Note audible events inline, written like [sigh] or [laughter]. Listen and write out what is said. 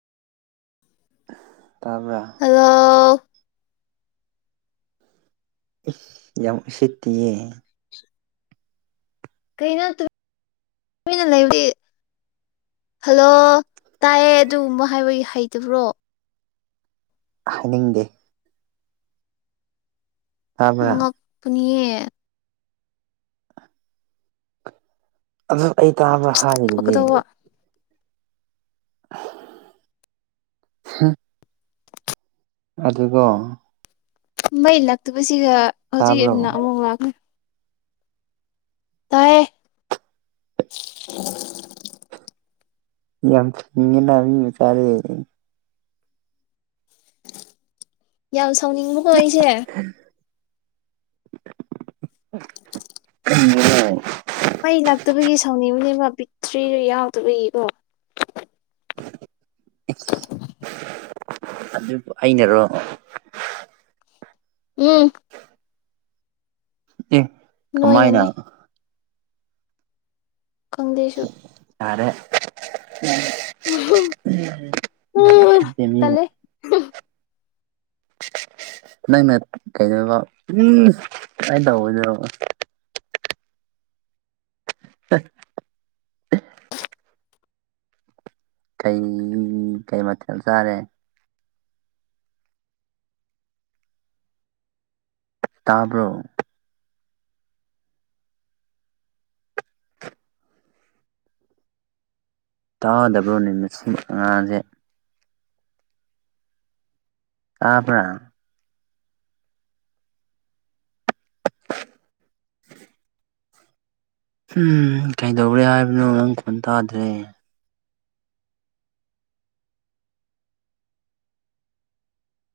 ꯇꯥꯕꯔꯥ ꯍꯜꯂꯣ ꯌꯥꯝ ꯎꯁꯤꯠꯇꯤꯌꯦ ꯀꯩꯅꯣ ꯇꯨꯃꯤꯟꯅ ꯂꯩꯕꯗꯤ ꯍꯜꯂꯣ ꯇꯥꯏꯌꯦ ꯑꯗꯨꯒꯨꯝꯕ ꯍꯥꯏꯕꯒꯤ ꯍꯩꯇꯕ꯭ꯔꯣ꯫ ꯍꯥꯏꯅꯤꯡꯗꯦ꯫ ꯇꯥꯕ꯭ꯔ ꯄꯨꯅꯤꯌꯦ ꯑꯗ ꯑꯩ ꯇꯥꯕ ꯍꯥꯏꯔꯤꯗꯨꯗꯤ ꯐꯀꯗꯧꯕ ꯍꯨꯝ꯫ ꯑꯗꯨꯒꯣ ꯃꯩ ꯂꯥꯛꯇꯕꯁꯤꯒ ꯍꯧꯖꯤꯛ ꯇꯥꯕ꯭ꯔꯣ ꯑꯗꯨꯅ ꯑꯃꯨꯛ ꯂꯥꯛꯂꯦ ꯇꯥꯏꯌꯦ꯫ ꯌꯥꯝ ꯁꯤꯡꯏꯅ ꯃꯤ ꯃꯆꯥꯗꯤ꯫ ꯌꯥꯝ ꯁꯥꯎꯅꯤꯡꯕꯀꯣ ꯑꯩꯁꯦ꯫ [unintelligible] ꯃꯩ ꯂꯥꯛꯇꯕꯒꯤ ꯁꯥꯎꯅꯤꯕꯤꯅꯤꯕ ꯄꯤꯛꯇ꯭ꯔꯤꯕꯤ ꯌꯥꯎꯗꯕꯒꯤ ꯀꯣ꯫ ꯑꯗꯨꯕꯨ ꯑꯩꯅꯔꯣ꯫ ꯎꯝ꯫ ꯑꯦ ꯀꯃꯏꯅꯥ꯫ ꯅꯣꯏꯅꯅꯤ ꯈꯪꯗꯦ ꯏꯁꯨ꯫ ꯌꯥꯔꯦ [unintelligible] ꯇꯜꯂꯦ ꯅꯪꯅ ꯀꯩꯗꯧꯕ ꯑꯩꯅ ꯇꯧ [unintelligible] [inaudible] ꯀꯩ ꯀꯩ ꯃꯊꯦꯜ ꯆꯥꯔꯦ꯫ ꯇꯥꯕ꯭ꯔꯣ꯫ ꯇꯥꯗꯕ꯭ꯔꯣꯅꯦ ꯃꯁꯤ ꯑꯉꯥꯡꯁꯦ꯫ ꯇꯕ꯭ꯔꯥ꯫ [unintelligible] ꯎꯝ ꯀꯩꯗꯧꯔꯦ ꯍꯥꯏꯕꯅꯣ ꯅꯪ ꯈꯣꯟ ꯇꯥꯗ꯭ꯔꯦ꯫